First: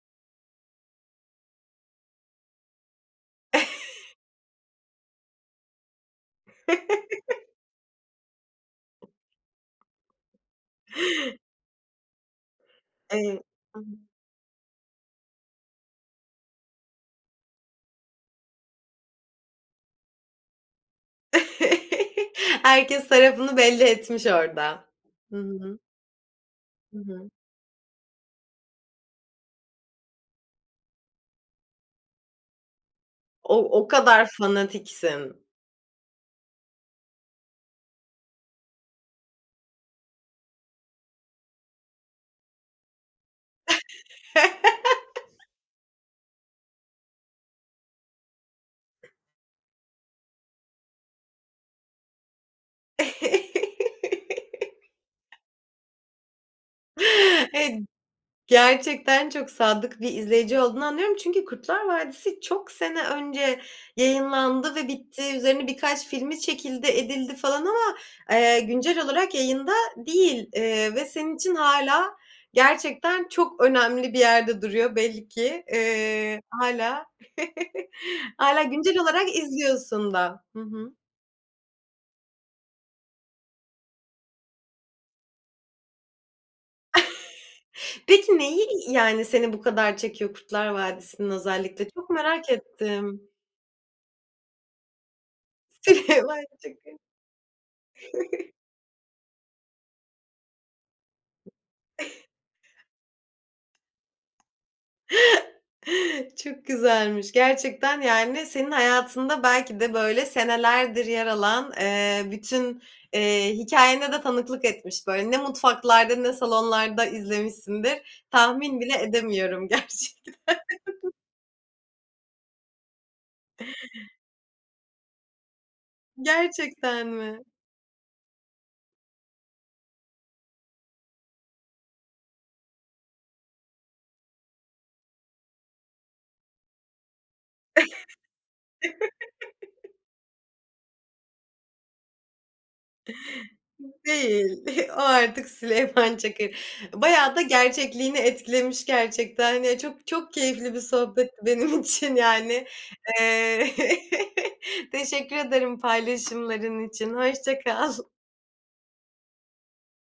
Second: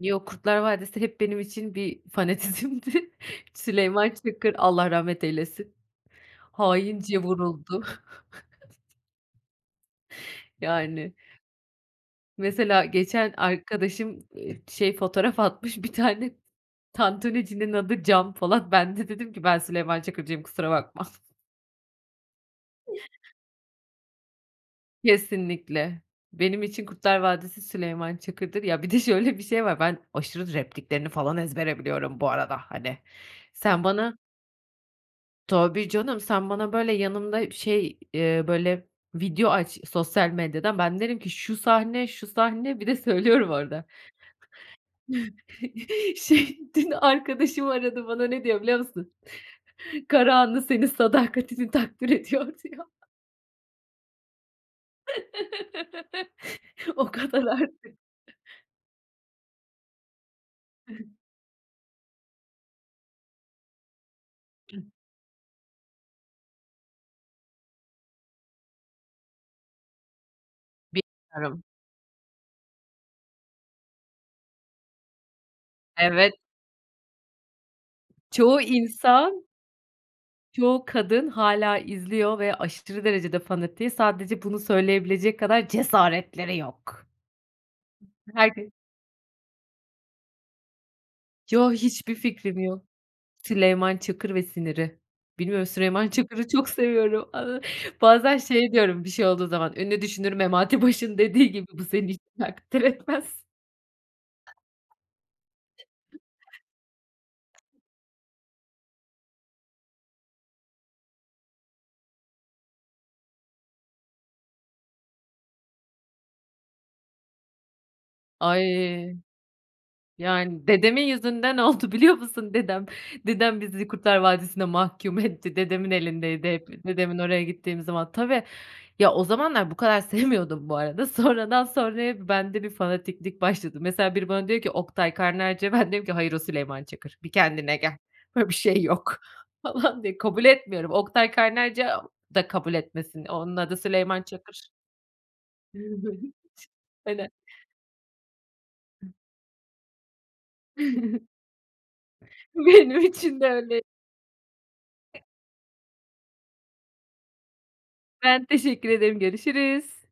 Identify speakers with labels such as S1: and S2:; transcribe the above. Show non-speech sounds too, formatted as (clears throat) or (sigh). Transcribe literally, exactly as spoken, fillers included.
S1: Yo, Kurtlar Vadisi hep benim için bir fanatizmdi. Süleyman Çakır, Allah rahmet eylesin, haince vuruldu. (chuckles) Yani. Mesela geçen
S2: Eee, hı hı.
S1: arkadaşım, ııı, şey, fotoğraf atmış bir tane, tantunicinin adı, Can Polat. Ben de dedim ki "Ben Süleyman Çakır'cıyım, kusura bakma."
S2: (chuckles) Herkes tarafını belli etmiş orada. Hı hı.
S1: Kesinlikle. Benim için
S2: Hı
S1: Kurtlar
S2: hı.
S1: Vadisi Süleyman Çakır'dır. Ya bir de şöyle bir şey var, ben aşırı repliklerini falan ezbere biliyorum bu arada hani.
S2: O,
S1: Sen
S2: o
S1: bana
S2: kadar fanatiksin.
S1: Tabii canım, sen bana, böyle, yanımda şey, eee, böyle, video aç sosyal medyadan, ben derim ki "Şu sahne, şu sahne." bir de söylüyorum orada. (chuckles) Şey dün arkadaşım aradı, bana ne diyor biliyor musun? (chuckles) "Karahanlı, senin sadakatini takdir ediyor." diyor. (laughs) O kadar
S2: (inhales) Evet.
S1: artık. (chuckles)
S2: Gerçekten çok sadık bir izleyici olduğunu anlıyorum çünkü Kurtlar Vadisi, çok sene önce yayınlandı ve
S1: (clears throat)
S2: bitti, üzerine birkaç filmi çekildi edildi falan ama, ııı, güncel olarak yayında değil, ııı, ve senin için
S1: (unintelligible)
S2: hâlâ, gerçekten çok önemli bir yerde duruyor belli ki.
S1: Evet.
S2: Iıı, hâlâ, (chuckles)
S1: Çoğu
S2: hâlâ güncel olarak
S1: insan
S2: izliyorsun da. Hı
S1: Çoğu
S2: hı.
S1: kadın hâlâ izliyor ve aşırı derecede fanatiği. Sadece bunu söyleyebilecek kadar cesaretleri yok.
S2: (chuckles) Peki neyi
S1: (unintelligible)
S2: yani seni bu kadar çekiyor Kurtlar Vadisi'nin
S1: Yo,
S2: özellikle? Çok
S1: hiçbir
S2: merak
S1: fikrim yok.
S2: ettim.
S1: Süleyman Çakır ve siniri. Bilmiyorum Süleyman
S2: Süleyman
S1: Çakır'ı çok
S2: Çakır.
S1: seviyorum. Iıı, bazen
S2: (chuckles)
S1: şey diyorum, bir şey olduğu zaman, ünlü düşünür Memati Baş'ın dediği gibi, "Bu seni hiç takdir etmez."
S2: (chuckles) Çok güzelmiş gerçekten yani, senin hayatında belki de böyle senelerdir yer alan, ııı, bütün, iii, hikâyene de tanıklık etmiş, böyle, ne mutfaklarda, ne salonlarda izlemişsindir, tahmin bile
S1: Ay.
S2: edemiyorum gerçekten.
S1: Yani dedemin
S2: (chuckles)
S1: yüzünden oldu biliyor musun? Dedem, dedem bizi Kurtlar Vadisi'ne mahkum etti, dedemin elindeydi hep,
S2: Gerçekten
S1: dedemin oraya
S2: mi?
S1: gittiğim zaman. Tabii, ya o zamanlar bu kadar sevmiyordum bu arada, sonradan sonraya bende bir fanatiklik başladı. Mesela, biri bana diyor ki, "Oktay Kaynarca." ben de diyorum ki, "Hayır o Süleyman Çakır, bir kendine gel, böyle bir şey yok." falan diye kabul etmiyorum. Oktay Kaynarca da kabul etmesin, onun adı
S2: (inhales)
S1: Süleyman
S2: Değil,
S1: Çakır.
S2: o artık Süleyman
S1: (unintelligible)
S2: Çakır.
S1: Aynen.
S2: Bayağı da gerçekliğini etkilemiş gerçekten ya. Çok, çok keyifli bir sohbetti benim için yani.
S1: Benim için de
S2: Iıı,
S1: öyle.
S2: (chuckles) teşekkür ederim paylaşımların için. Hoşça kal.
S1: Ben teşekkür ederim, görüşürüz.